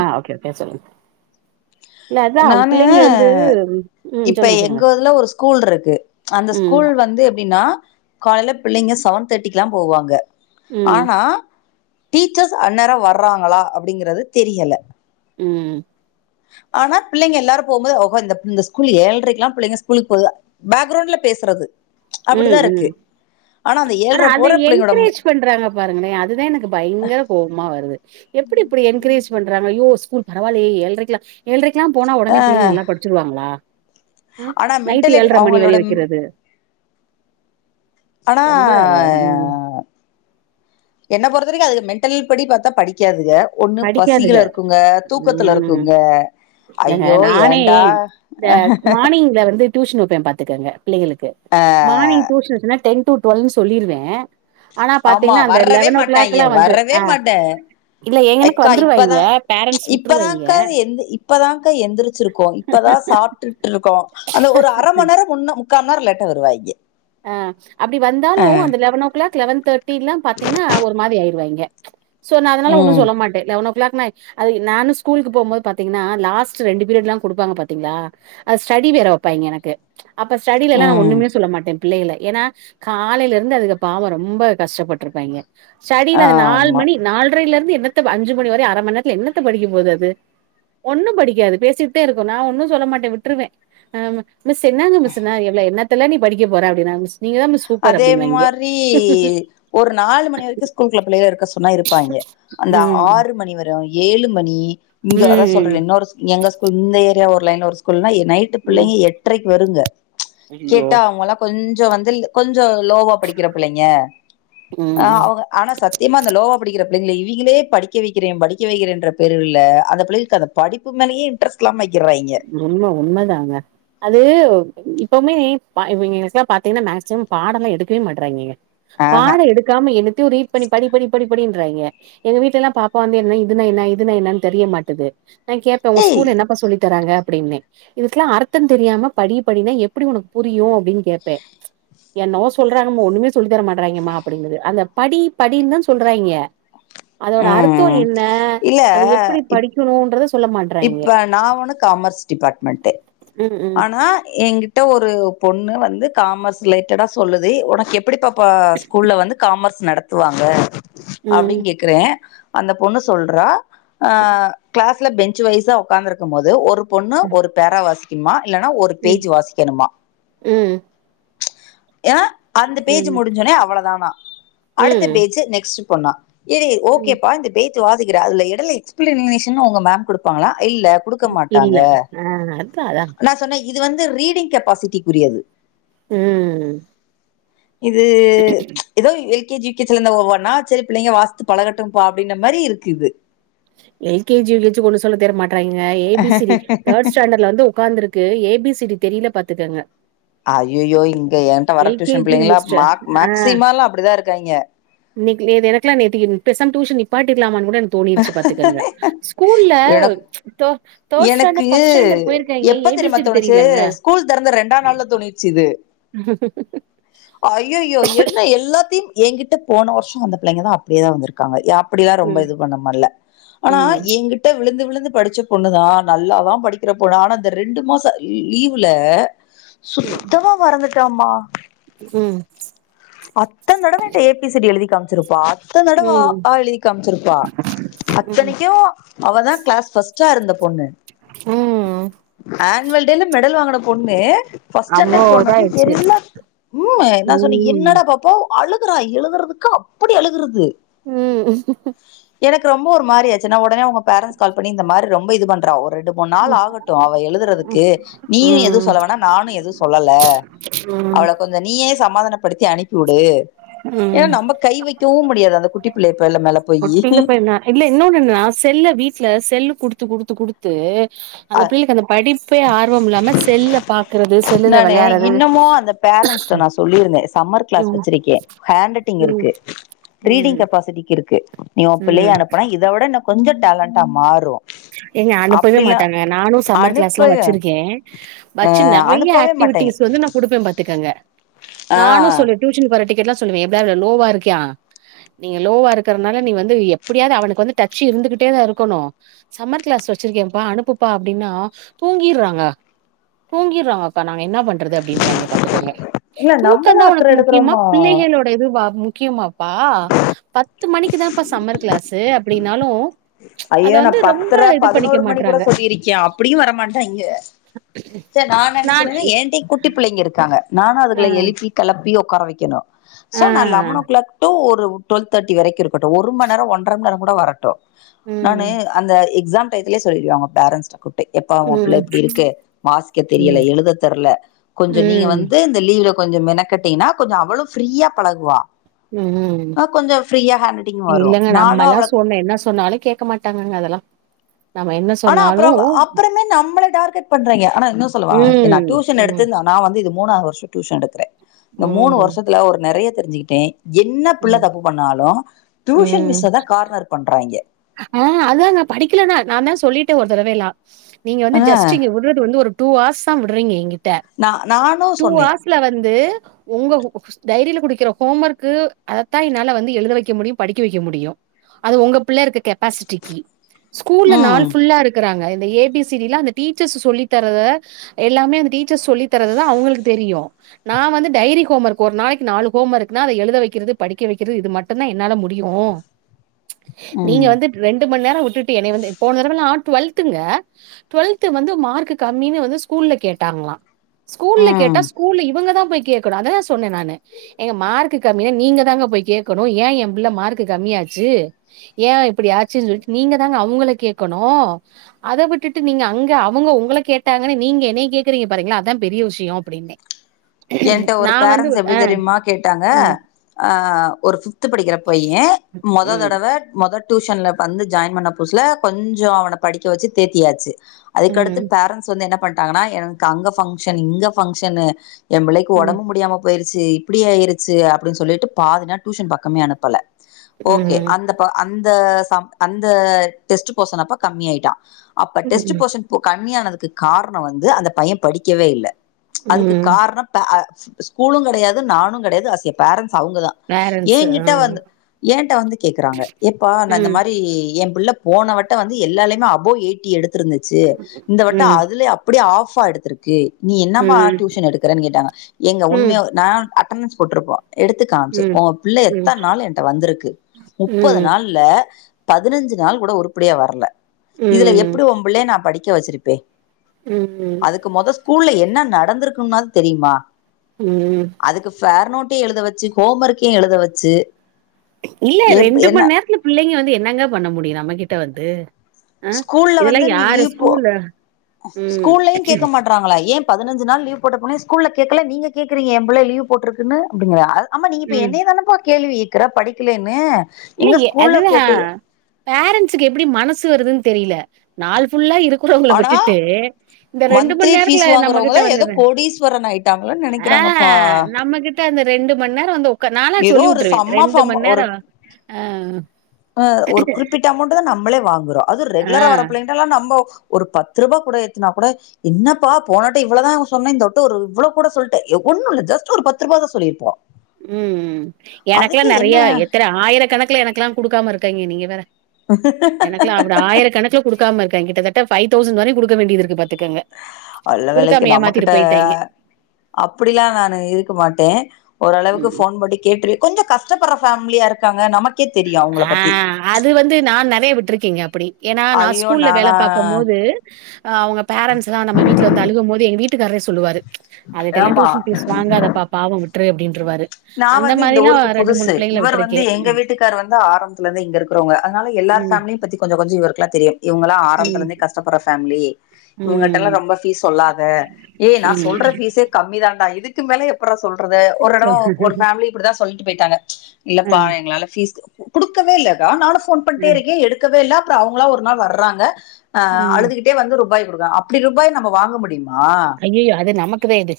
ஆ okay okay சொல்லுங்க இல்ல அதா நானு பிள்ளைங்க வந்து ம் இப்ப சொல்லுங்க எங்க சொல்லுங்க ஊதுல ஒரு ஸ்கூல் இருக்கு அந்த ம் ஸ்கூல் வந்து எப் டினா காலைல பிள்ளைங்க செவன் தேர்டிகெல்லா போவாங்க ம் ஆனா டீச்சர்ஸ் அன்நேர வறாங்களா அப்படிங்கிறது தெரியல உம் ஆனா பிள்ளைங்க எல்லாரு போம்போது ஓ ஒ இந்த ஸ்கூல் எழுரைக்கு எல்லா பிள்ளைங்க ஸ்கூல் போதா பாக்க்ரவுண்ட்ல பே சறது அப்படிதா ம் இருக்கு ம் ஆனா அந்த ஏ ஆனா அத என்கரேஜ் பண்றாங்க பாருங்களே அதுதா எனக்கு பயங்கர கோபமா வருது எப்படி இப்படி என கேரேஜ் பண்றாங்க ஐயோ ஸ்கூல் பரவாயில்லையே ஏரைக்கலா ஏழரைக்கெல்லா போன ஆ உடனே பிள்ளைங்க நல்லா படிச்சிருவாங்களா ஆ ஆனா நைட்டு மென்டலிட் ஏழர மணி வரை அவங்களோட வைக்கிறது ஆனா ம் என்ன பொறுத்தரைக்கு அது மென்டல் படி பார்த்தா படிக்காதுங்க ஒண்ணு பசிகள படிக்காதுக இருக்குங்க தூக்கத்துல ம் இருக்குங்க இல்லங்க ஐயோ நானே ஏன்டா இந்த மார்னிங்ல வந்து டியூஷன் வப்பேன் பாத்துக்கங்க பிள்ளைகளுக்கு ஆ மானி் டியூஷன் வச்சுன்னா டென் டு டுவெல்ன்னு சொல்லிருவே ஆனா ஆமா பாத்தீங்கன்னா அந்த வர்ரவே லெவன் ஓ மாட்டாங்க கிளாக்லா வந்து வரவே ஆ மாட்டே இல்ல எங்கனுக்கு எக்கா இப்பதா வந்துருவாய்ங்க பேரண்ட்ஸ் விட்டுருவாய்ங்க இப்பதாக்கா எந்த இப்பதாக்க எந்திரிச்சிருக்கோ இப்பதா சாப் ட்டு இருக்கோ அந்த ஒரு அர ம நேர முன்ன முக்காம நேர லேட்டா வருவா இங்க ஆ அப்படி வந்தாலு அந்த eleven o'clock eleven thirty எல்லா பாத்தீங்கன்னா ஒரு மாரி ஆயிரிருவாயங்க சோ நா அதனால ஒன்னு ம் சொல்ல மாட்டே லெவன் கிளாக் நா ஸ்கூலுக்கு போபோது பாத்தீங்கன்னா லாஸ்ட் ரெண்டு பீரிய்ல்லா கொடுப்பாங்க பாத்தீங்களா ஸ்டடி வேற வைப்பாங்க எனக்கு அப்ப ஸ்டிலல்லா நா ம் ஒண்ணுமே சொல்ல மாட்டே பிள்ளைகல ஏன்னா காலையில இருந்து அதுக்கு பாவ ரொம்ப கஷ்டப்பட்டுருப்பாங்க ஸ்டடியில நாலு ஆமா மணி நாலரைல இருந்து எ என்த்த அஞ்சு மணிவர அர ம நேரத்துல எண்ணத்த படிக்க போது அது ஒண்ணு படிக்காது பேசிக்கிட்டே இருக்கு நா ஒன்னு சொல்ல மாட்டே விட்டுருவே ஆ மிஸ் என்ன இங்க மிஸ்ன ஏல என்னத்தல்ல நீ படிக்க போற அப்படின்னா மிஸ் நீங்க தா மிஸ் சூப்பர் அதே அப்டின்வாய்ங்க மாரி ஒரு நாலு மணி வரைக்கு ஸ்கூல் குள்ள பிள்ளைல இருக்க சொன்னா இருப்பாங்க அந்த ம் ஆறு மணி வர ஏழு மணி இங்கா அதா ம் சொல்றே இன்னொ எங்க ஸ்கூல் இந்த ஏரியா ஒரு லைன்ல ஒரு ஸ்கூல நா நைட்டு ம் பிள்ளைங்க எட்டரைக்கு வருங்க ஐயோ கேட்டா அவங்களா கொஞ்ஜோ வந்து து லோவா படிக்கிற பிள்ளைங்க ம் ம் அவங்க ஆனா சத்தியமா அந்த லோவா படிக்கிற பிள்ளைங்கள இவிங்களே படிக்க வைக்கிறே படிக்க வைக்கிறேன்ற பேர்வழ்ல அந்த பிள்ளைகளுக்கு அந்த படிப்பு மேலயே இன்ட்ரஸ்ட் இல்லாம ஆக் உண்ம உண்மதாங்க அது இப்பவுமே ப இவிங்களுக்கெல்லா பாத்திங்னா மேக்சிமம் பாடெல்லா எடுக்கவே மாட்றாங்கங்க ஆஹ பாட எடுக்காம எனத்தையோ ரீட் பண்ணி படி படி படி படின் றாய்ங்க எங்க வீட்லல்லா பாப்பா வந்து என்ன இதுனா என்ன இதுனா என்னனு தெரிய மாட்டது நா கேப்ப உ ஏய் ஸ்கூல என்னப்பா சொல்லி தராங்க அப்டிம்பே இதுக்கெலா அர்த்த தெரியாம படி படினா எப்பிடி உனக்கு புரியு அப்டினு கேப்பே என்னவோ சொல்றாங்க ஒண்ணுமே சொல்லி தர மாட்றாய்ங்கம்மா அப்டிங்குது அந்த படி படினு தா சொல்றாய்ங்க அதோட அர்த்த ம் என்ன இல்ல அத எப்பிடி இப் படிக்கணுன்றத சொ இப்ப நா ஒண்ணு காமர்ஸ் டிபார்ட்மென்ட்டு ம் ம் ஆனா எ ங்கிட்ட ஒரு பொண்ணு வந்து காமஸ் ரிலேட்டடா சொல்லுது உனக்கு எப் பிடி பாப்பா ஸ்கூல்ல வந்து காமர்ஸ் நடத்துவாங்க ம் அப்படின் கேக்குறே அந்த பொண்ணு சொல்றா ஆ கிளாஸ்ல பெஞ்சு வைஸா உக்காந்துருக்கும் போது ஒரு பொண்ணு ஒரு பேரா வாசிக்குமா இல்லனா ஒரு ம் பேஜ் வாசிக்கணுமா ம் ஏனா அந்த பேஜ் ம் முடிஞ்சொனே அவ்வளதானா அடுத்த ம் பேஜ் நெக்ஸ்ட் பொண்ணா இரு ம் ஓகேப்பா இந்த பேஜ் வாசிக்கிற அதுல எடைல எக்ஸ்பிளனேஷனு உங்க மேம் குடுப்பாங்ளா இல்ல குடுக்க மாட்டாங்க குடுத்தாதா நா சொன்னே இது வந்து ரீடிங் கெபாசிட்டிக்குரியது ம் இது எதோ L K G U K G ல இந்த ஒவ்வொண்ணா சரி பிள்ளைங்க வாசிச்சு பழகட்டும்ப்பா அப்படின்ன மாரி இருக்கு இது L K G U K G ஒண்ணு சொல்ல தெர மாட் றாங்க ஏ பி சி டி இது தேர்ட் ஸ்டாண்டர்ல வந்து உக்காந்துருக்கு ஏ பி சி டி தெரில பாத்துக்கங்க ஐயயோ இங்க என்ட்ட வர எல் கே டியூஷன் ஜி பிள்ளைங்களா முடிச்சுட்டு மேக் ஆ மேக்சிமலா அப்பிடிதா இருக்காங்க இன்னைக்கு லீவ் எனக்கெலா நேத்திக்கு பேசாம டியூஷன் நிப்பாட்டிர்லாமான் கூட எனக்கு தோணிருச்சு பாத்துக்கங்க ஸ்கூல் மேட எனக்கு ஸ்டாண்டர்ட் ஃபர்ஸ்ட் ஸ்டாண்டர்ட் போயிருக்காய்ங்க எப்ப ஏ பி தெரியுமா சி டி தோணுச்சு தெரியலங்க. ஸ்கூல் தெறந்தற ரெண்டா நாள்ல தோணிருச்சு இது ஐயயோ என்ன எல்லாத்தையும் எங்கி ட்ட போன வருஷ வந்த பிள்ளைங்க தா அப்டியேதா வந்ருக்காங்க அப்படிலா ரொம்ப ம் இது பண்ண மடில ஆனா ம் எங்கிட் ட விழுந்து விழுந்து படிச்ச பொண்ணுதா நல்லாதா படிக்கற பொண்ணு ஆனா இந்த ரெண்டு மாச லீவுல ம் சுத்தமா மறந்துட்டாமா ம் அத்தன தடவ என்ட்ட ஏ பி சி டி எழுதி காமிச்சிருப்பா அத்தன தடவ அ ம் ஆ எழுதி காமிச்ருப்பா ம் அத்தனைக்கு அவதா கிளாஸ் ஃபர்ஸ்டா இருந்த பொண்ணு ம் ஆனுவல் டேல மெடல் வாங்ன பொண்ணு ஃபஸ்ட் அவ்ளோ ஸ்டாண்டடு போனது இதாயிடுச்சு. எல்லா உ என்ன சொன்னிங்க ம் என்னடா பாப்பு அழுகுறா எழுதுறதுக்கு அப்புடி அழுகறது ம் எனக்கு ரொம்ப ஒரு மாரி ஆச்சு நா உடனே அவங்க பேரன்ஸ் கால் பண்ணி இந்த மார் ரொம்ப இது பண்றா ஒரு ரெண்டு மூணு நாள் ம் ஆகட்டு அவ எழுதுறதுக்கு நீயு எதுவு ம் சொல்ல வேனா நானு எதுவு சொல்லல ம் அவள கொஞ்ச நீயே சமாதானப்படுத்தி அனுப்பி உடு ம் ஏனா நம்ம கை வெக்கவு முடியாது அந்த குட்டி பிள்ளைய ஒட்டிங்ல போயினா இல்ல இன்னோனு என்னனா செல்ல வீட்ல செல்லு குடுத்து குடுத்து குடுத்து அந்த அ பிள்ளைக்கு அந்த படிப்பே ஆர்வமில்லாம செல்ல பாக்கறது செல்லுல வெளையாடறது பேரன்ஸ்ட நா சொல்லிருந்தே சம்மர் கிளாஸ் வச்சிருக்கே ஹேண்ட் ரைட்டிங் ம் இருக்கு ரீடிங் ம் கெபாசிட்டிக்கு இருக்கு நீ உ பிள்ளைய ம் அனுப்புனா இத விட இன்னொ கொஞ்ச டேலண்ட்டா மாறு ஏங்க அனுப்பவே அப்டிலா மாட்டாங்க நானும் சம்மர் கிளாஸ்லா அனுப்ப வச்சிருக்கே வச்சு நறைய அனுப்பவே மாட்டேங்க ஆக்டிவிட்டிஸ் வந்து நா குடுப்பே பாத்துக்கங்க ஆ நானு சொல்வ டியூஷன்கு வர டிக்கட் எல்லா சொல்லுவே எதுலயாது லோவா இருக்கியா நீங்க லோவா இருக்கறனால நீ வந்து எப்பிடியாது அவனுக்கு வந்து டச் இருந்துகிட்டே தா இருக்கணு சம்மர் க்ளாஸ் வெச்சிருக்கேப்பா அனுப்புப்பா அப்டீன்னா தூங்கீற்றாங்க தூங்கீறாங்கப்பா நாங்க என்ன பண் றது அப்டீன்றாங்க பாத்துக்குங்க இல்ல நம்மதா தூக்கோதா அக்கற உனக்கு முக்கியமா எடுக்கறோமா பிள்ளைங்களோட இதுவா முக்கியமா ப்பா பத்து மணிக்குதான்ப்பா சம்மர் கிளாஸு அப்டீனாலோ ஐயோ நா பத்தர பதனோரு மணி கூட மாட்றாங்க சொல்லிருக்க அப்புடியு வரமாட்டாய்ங்க சரி நா என்ன நான் சொன்னேன்ன இ ஏன்டயோ குட்டி பிள்ளைங்க இருக்காங் க நானோ ஆ அதுகள எழுப்பி கெளப்பி ஒக்கார வெக்கணோ சோ ஆ நா லெவனோ க்ளாக் டூ ஒரு ட்டுவல் தர்ட்டி வரைக்கு இருக்கட்டோ ஒரு மண்ரோ ஒன்றர மண்ரோ கூட வரட்டோ நானு ம் அந்த எக்ஸாம் டையத்தலயே சொல்லிடுவ அவுங்க பேரன்ட்ஸ்ட்ட கூப் ட்டு எப்பா உ பிள்ள ம் இப்டி இருக்கு மாசிக்க தெரியல ம் எழுத தெர்ல கொஞ்சோ நீங்க ம் வந்து இந்த லீவ்ல கொஞ்சோ மெனக்கட்டீங்கனா கொஞ்சோ அவளோ ஃப்ரீயா பழகுவா ம் ம் ஆ கொஞ்சோ ஃப்ரீயா ஹேண்ட் ரைட்டிங் வரு இல்லங்க நானு நம்மலா அவள சொன்னே என்ன சொன்னாலோ கேட் க மாட்டாங்கங்க அதலா ஆனா அப்புறோ அப்புறன்னா நம்மள டார்கெட் பண்றாய்ங்க ஆனா இன்னோ சொல்லவா நா ம் ட்யூஷன் ம் எடுத்துந்தா நா வந்து இது மூணாவது வர்ஷோ ட்யூஷன் எடுக்குற இந்த மூணு ம் வருஷத்துல ஒரு நறைய தெரிஞ்சிக்கிட்டே என்ன பிள்ள ம் தப்பு பண்ணாலோ ட்யூஷன் ம் மிஸ்ஸதா கார்னர் பண்றாய்ங்க ஆ அதா நா படிக்கலனா நா தா சொல்லிட்டே ஒரு தடவேயெல்லா நீங்க வந்து ஆ ஜஸ்டு இங்க விடுறது வந்து ஒரு டூ ஹார்ஸ்தா விடுறீங்கீங்க ட்ட நா நானு டூ சொன்னே ஆர்ஸ்ல வந்து உங்க உ உ டைரில குடுக்கிற ஹோம் ஒர்க்கு அத்தா என்னால வந்து எழுத வைக்க முடியு படிக்க வைக்க முடியு அது உங்க பிள்ள இருக்க கெப்பாசிட்டிக்கு ஸ்கூல்ல நாள் ம் ஃபுல்லா இருக்குறாங்க ஏ பி சி டீ லா அந்த டீச்சர்ஸ் சொல்லித்தர்த எல்லாமே அந்த டீச்சர்ஸ் சொல்லிதரதுதா அவுங்குளுக்கு தெரியோ நா வந்து டைரி ஹோம் ஒர்க் ஒரு நாளைக்கு நாலு ஹோம் ஒர்க்னா எழுத வைக்கிறது படிக்க வைக்கிறது இது மட்டுந்தா என்னால முடியு ஓ நீங்க ம் வந்து ரெண்டு மண் நேரோ வுட்டுட்டு என்னய வந்து போனதரவலா நா ட்வல்துங்க ட்வல்த்து வந்து மார்க்கு கம்மினு வந்து ஸ்கூல்ல கேட் டாங்களா ஸ்கூல்ல ம் கேட்டா ஸ்கூல்ல இவுங்கதா போய் கேக்கணோ அதா சொன்னே நானு ஏங்க மார்க்கு கம்மினு நீங்க தாங்க போய் கேக்கணோ ஏ எ பிள்ள மார்க்கு கம்மியா ஆச் சி ஏ இப்புடி ஆச்சுனு சொல்ட்டு நீங்க தாங்க அவுங்கள கேக்கணோ அத விட்டுட்டு நீங்க அங்க அவுங்க உங்கள அத கேட்டாங்கனு நீங்க என்னய கேக்குறீங்க பாருங்களா அதா பெரிய விஷயோ அப்டீனு ஏன்ட்ட ஒரு பேரன்ட்ஸு எப்டி தெரியுமா கேட்டாங்க ம், அ ஒரு ஃப்ஃப்து படிக்கிற பைய மொத ம், தடவ மொத டூஷன்ல வந்து ஜாயின் பண்ண புதுசுல கொஞ்சோ அவன படிக்க வச்சு தேத்தியாச்சு அதுக்கடுத்து ம், பேரண்ட்ஸ் வந்து என்ன பண்ட்டாங்கன்னா எனக்கு அங்க ஃபங்க்ஷன் இங்க ஃபங்க்ஷனு எ பிள்ளைக்கு ம், ஒடம்பு முடியாம போயிடுச்சு இப்புடி ஆயிருச்சு அப்புடினு சொல்லிட்டு பாதி நாள் டியூஷன் பக்கமே அனுப்பல ஓகே ம், அந்த ப அந்த சம் அந்த டெஸ்ட்டு போசனப்ப கம்மியாயிட்டா அப்ப டெஸ்ட் ம், போர்ஷன் போ கம்மியானதுக்கு காரணோ வந்து அந்த பைய படிக்கவே இல்ல அதுக்கு ம். காரணோ பே அ ஸ்கூலு கெடையாது நானு கெடையாது ஆஸ்ய பேரன்ட் அவுங்கதா பேரண்ட்ஸ் ஆ. ஏங்கிட்ட வந்து ஏன்ட்ட வந்து கேக்குறாங்க ஏப்பா நா இந்த ம், மாரி ஏ பிள்ள போனவட்டோ வந்து எல்லாலுமே அபோவ் எயிட்டி எடுத்துருந்துச்சு இந்தவட்டோ ம், அதுல அப்புடியே ஆஃப் ஃபா எடுத்திருக்கு நீ என்னப்பா ம், ட்யூஷன் எடுக்குறனு கேட்டாங்க எங்க ம், உண்மையா நானு அ ட்டனஸ்ஸு போட்டுருப்பா எடுத்து காம்ச்ச ம், உங்க பிள்ள ம், எத்தன நாள் என்ட்டு வந்திருக்கு முப்பது ம். நாள்ல பதினஞ்சு நாள் கூட உருப்புடியா வரல இதுல ம் எப்புடி உம் பிள்ளய நா படிக்க வெச்சிருப்பே ம் ஸ்கூல்ல என்ன நடந்திருக்குனாவுது தெரியுமா ம் அதுக்கு ஃபேர் நோட் டு எழுத வெச்சு ஹோம் ஒர்க்கையு எழுத வெச்சு இல்ல ரெண்டு மணி நேரத்துல பிள்ளைங்க வந்து என்னங்க பண்ண முடியு நம்மகிட்ட வந்து ஆ ஸ்கூல்ல இதெல்லா வந்து யாரு லீவ் போ ஸ்கூல்ல ம் ஸ்கூல்லயு கேட்க மாட்டறாங்களா ஏ பதினஞ்சி நாள் லீ்வ் போட்டப்பலே ஸ்கூல்ல கேக்ல நீங்க கேக்றீங்க ஏ புள்ள லீவ் போட்ருக்குன்னு அப்டிங்கிற அது ஆமா நீங்க இப்ப ம் என்னய தானப்பா கேள்வி கேக்குற படிக்கிலேன்னு இல்ல அதுதா பேரன்ஸுக்கு எப்டி மனசு வருதுன்னு தெரியல நாலு ஃபுல்லா இருக்குறோவங்கள ஆனா விட்டுட்டு இந்த ரெண்டு மணி மந்த்லி ஃபீஸ் நேரத்துல நம்மகிட்ட வந்துற த நெனக்கிறாங்கப்பா ரெண்டு மண் நேர வந்து உக்காரு நானா சொல்லி உட்ருவே சம் ரெண்டு மண் நேர ஆ ஒரு குறிப்பிட்ட அமௌண்ட்தா நம்மளே வாங்குறோ அது ஆ ரெகுலரா வர பிள்ளைங்கட்டல்லா நம்மோ ஒரு பத்து ரூபா கூட ஏத்துனா கூட என்னப்பா போனட்ட இவ்வளதா சொன்னே இந்த வட்ட ஒரு இவ்வளோ கூட சொல்ட்ட எவ் ஒண்ணு இல்ல ஜஸ்ட் ஒரு பத்து ருபாதா சொல்லிருப்போ ம் ம் எனக்குலா அதுக்கே நெறையா என்ன எத்தன ஆயிரக்கணக்குல எனக்கெலா குடுக்காம இருக்காங்க நீங்க வேற எனக்கெலா அப்டி ஆயிரக்கணக்குல குடுக்காம இருக்காங்க கிட்டத்தட்ட ஃபைவ் தௌசண்ட் வர குடுக்க வேண்டியது இருக்கு பாத் அல்ல வேலைக்கு நம்மகிட்ட போயிட்டாய்ங்க அப்படிலா நானு இருக் க மாட்டே ஓரளவுக்கு ம் ஃபோன் பண்ணி கேட்டு கொஞ்ச கஷ்டப்படுற ஃபேமிலியா இருக்காங் நமக்கே தெரியு ஆ அது வந்து நான் நெறைய விட்ருக்கேங்க அப்படி ஏனா நா ஐயோ ஸ்கூல்ல வேல நானா பாக்கம் போது அவுங்க பேரண்ட்ஸ்லா நம்ம வீட்ல வந்து அழுகும் போது எங்க வீட்டுக்காரரே சொல்லுவாரு அதுக்கெல்லா ஆமா டியூஷன் ஃபீஸ் வாங்காதப்பா பாவ விட்ரு அப்டின்ட்ருவாரு நா வந்து இந்த ஊருக்கு புதுசு இவர் வந்து விட்ருக்கே எங்க வீட்டுக்கார் வந்து ஆம்பத்துல இருந்து இங்க இருக்கிறவங்க அதனால எல்லார் ம் ஃபேமிலிய பத்தியு கொஞ்ச கொஞ்ச இவர்க்கெல்லா தெரியு இவுங்களா ஆரம்பத்துல ம் இருந்தே கஷ்டப்படுற ஃபேமிலி இவங்ககிட்ட எல்லா ம் ம் ரொம்ப ஃபீஸ் சொல்லாத ஏய் நா சொல்ற ம் ஃபீஸே கம்மி தான்டா இதுக் கு மேல எப்பறா சொல்றது ஒரு தடவ சொல்லு ஒரு ஃபேமிலி இப்டிதா சொல்லிட்டு போய்ட்டாங்க ஆ இல்லப்பா எங்களால ஃபீஸ் குடுக்கவே இல்லக்கா நானு ஃபோன் பண்ட்டே ஆ இருக்க எடுக்கவே இல்ல அப்பற அவங்களா ஒரு நாள் வர்றாங்க ம் அழுதுகிட்டே வந்து ருபாய் குடுக்காங்க அப்டி ருபாய் நம்ம வாங்க முடியுமா ஐயயோ அது நமக்குதா இது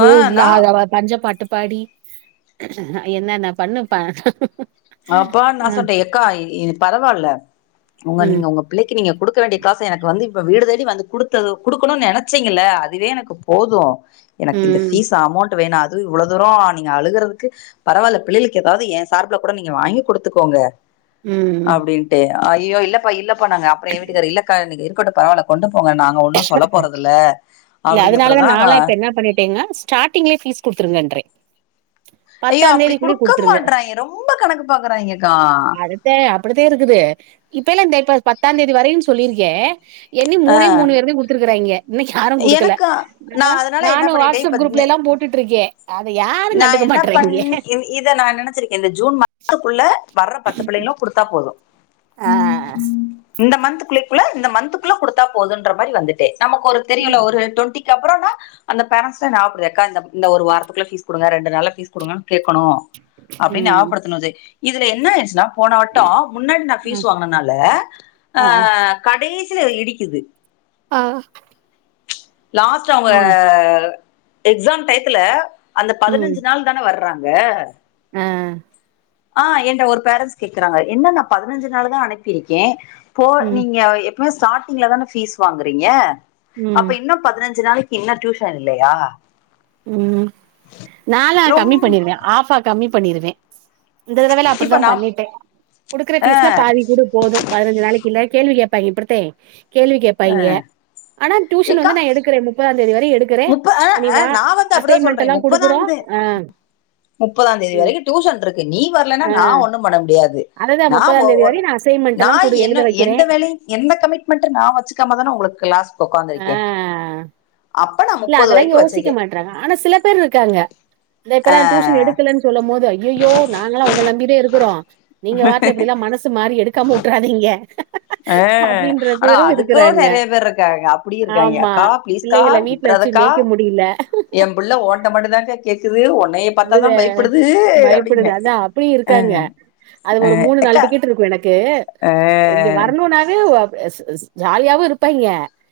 ஆ நா இல்லாத பஞ்ச பாட்டு பாடி என்னென்ன பண்ணுப்ப அப்பான் நா சொல்ட்ட எக்கா பரவால்ல உங்க ம் நீங்க உங்க பிள்ளைக்கி நீங்க குடுக்க வேண்டிய காசு எனக்கு வந்து இப்ப வீடு தேடி வந்து குடுத்தது குடுக்கணுன்னு நெனச்சீங்கள அதுவே எனக்கு போதும் எனக்கு இந்த ம் ஃபீஸ் அமௌண்ட்டு வேணா அத் து இவ்ளோ தூரோ நீங்க அழுகுறதுக்கு பரவால்ல பிள்ளைளுக்கு ஏதாவது என் சார்புல கூட நீங்க வாங்கி குடுத்துக்கோங்க ம் அய்யோ இல்லப்பா இல்லப்பா நாங்க அப்றோ என் வீட்டுக்காரு இல்லக்காங்க நீங்க இருக்கட்டும் பரவால்ல கொண்டும் இல்ல அப்டின்ன அதுனாலதா நா பிறகுதா லா இப்ப என்னா பண்ணிட்டீங்க ஸ்டார்டிங்லே ஃபீஸ் குட் துருங்கன்றே ஐயோ பத்தாங் அப்டி தேதிக்குள்ளே குடுக்க குடுத்துருங்க மாட்றாய்ங்க ரொம்ப கணக்கு பாக்குறாய்ங்கக்கா அதுத்தே அப்புடித்தே இருக்குது டே இப்ப எல்லா இந்த இப்ப பத்தாந் தேதி வரையும் சொல்லிருக்கே என்னி ஆ மூணே மூணு பேருதயும் குடுத்துருக்குறாயிங்க இன்னைக்கு யாரும் குடுக்கல எனக்கு ந நா அதனால என்ன நானும் பண்ணிட்டே வாட்ஸ்அப் இப்ப குரூப்ல எல்லாம் போட்டுட்ருக்கே அத யாரு நா கண்டுக்க என்ன பண் மாட்றாய்ங்க இன் இத நான் நெனைச்சிருக்கேன் இந்த ஜூன் மாசத்துக்குள்ள வர்ற பத்து பிள்ளைகளும் குடுத்தா போதும் ஆ இந்த மந்து குள்ளே குள்ள இந்த மந்து குள்ள குடுத்தா போதுன்ற மாரி வந்துடே நமக்கு ஒரு தெரியுல்ல ஒரு டொண்டிக்கப் அப்புறோன்னா அந்த பேரண்ட்ஸ்ட ஞாப்படுது எக்கா இந்தப் இந்த ஒரு வாரத்துக்குள்ள ஃபீஸ் குடுங்க ரெண்டு நாள்ல ஃபீஸ் குடுங்க கேக்கணும் அப்டின்னு ம் ஞாப்படுத்தணும் ஜெய் இதுல என்ன ஆயிட்ச்சுன்னா போனவட்டோம் முன்னாடி நான் ம் ஃபீஸ் வாங்குனனால அ ஆ கடை சில இடிக்கிது ஆ லாஸ்ட் அவங்க ம் எக்ஸா டையத்துல அந்த ம் பதினஞ்சு நாள் தான வர்றாங்க க ஆ ஆ எண்ட ஒரு பேரன்ஸ் கேக்குறாங்க என்னன்னா பதினஞ்சு நாள் தா அனுப்பியிருக்கே போ ம் நீங்க எப்பமே ஸ்டார்ட்டிங்ல தான ப்பீஸ் வாங்குறீங்க ம் அப்ப இன்னு பதினஞ்சு நாளைக்கு இன்னு டியூஷன் இல்லையா உம் நாலா ரொம் கம்மி பண்ணிருவே ஆபா கம்மி பண்ணிருவே இந்த தடவல்ல இப்ப அப்படிதா நா பண்ணிட்டே குடுக்குற அ பீஸ்ல பாதி கூட போது பதினஞ்சு நாளைக்கு இல் கேள்வி கே பங்கிப்பறத்தே கேள்வி கேட்பா இங்க ஆனா டியூஷன் ஏக்கா வந்து நா எடுக்கறே முப்பதாம் தேதி வர எடுக்கறே முப்ப அ உ நீ அ வா நா அசைன்மெண்ட் எல்லா கொடுக்குறோ ஆ முப்பதாம் தேதி வரைக்கும் டியூசன் இருக்கு நீ வரலன்னா அ நா ஒண்ணு பண்ண முடியா அதுதான் நா தேதி வரை நான் அசைன்மென்ட் நா எல்லாம் குடு என்ன எழுத எந்த வைக்கிறேன். வேலையு என்ன கமிட்மெண்ட் நா வ வச்சக்காம தான உங்களுக்கு கலாஸ் ஆ உக்காந்துருக்கே அப்ப நா இல்ல முப்பது அதெல்லா வரைக்கு யோசிக்க வச்சிருக்கே மாட்டறாங்க ஆனா சில பேர் இருக்காங்க இந்த இப்பல்லா டியூஷன் எடுக்கலன்னு சொல்லு போது அய்யயோ நாங்கல்லா உங்கள நம்பிதா இருக்கிறோ அ நீங்க வாட்டுல எப்படி எல்லா மனசு மாறி எடுக்காம விடறாதீங்க அ ஆனா அதுக்கு நிறைய பேர் இருக்காங்க அப்படி இருக்காங்க ஆமா. அக்கா பிளீஸ்கா பிள்ளைகள விட்டு வீட்ல தா வச்சு அக்கா மேய்க்க முடியல. எ பிள்ள ஓண்ட மட்டு தா கா கே உன்னைய பார்த்தா அது தா பயப்படுது பயப்படுது அப்படிங்கிறேன் அதா அப்டியு க் க க்கட்டு இருக்கு எனக்கு இங்க வரணும்னாவே ஜாலியாவு இருப்பாங்க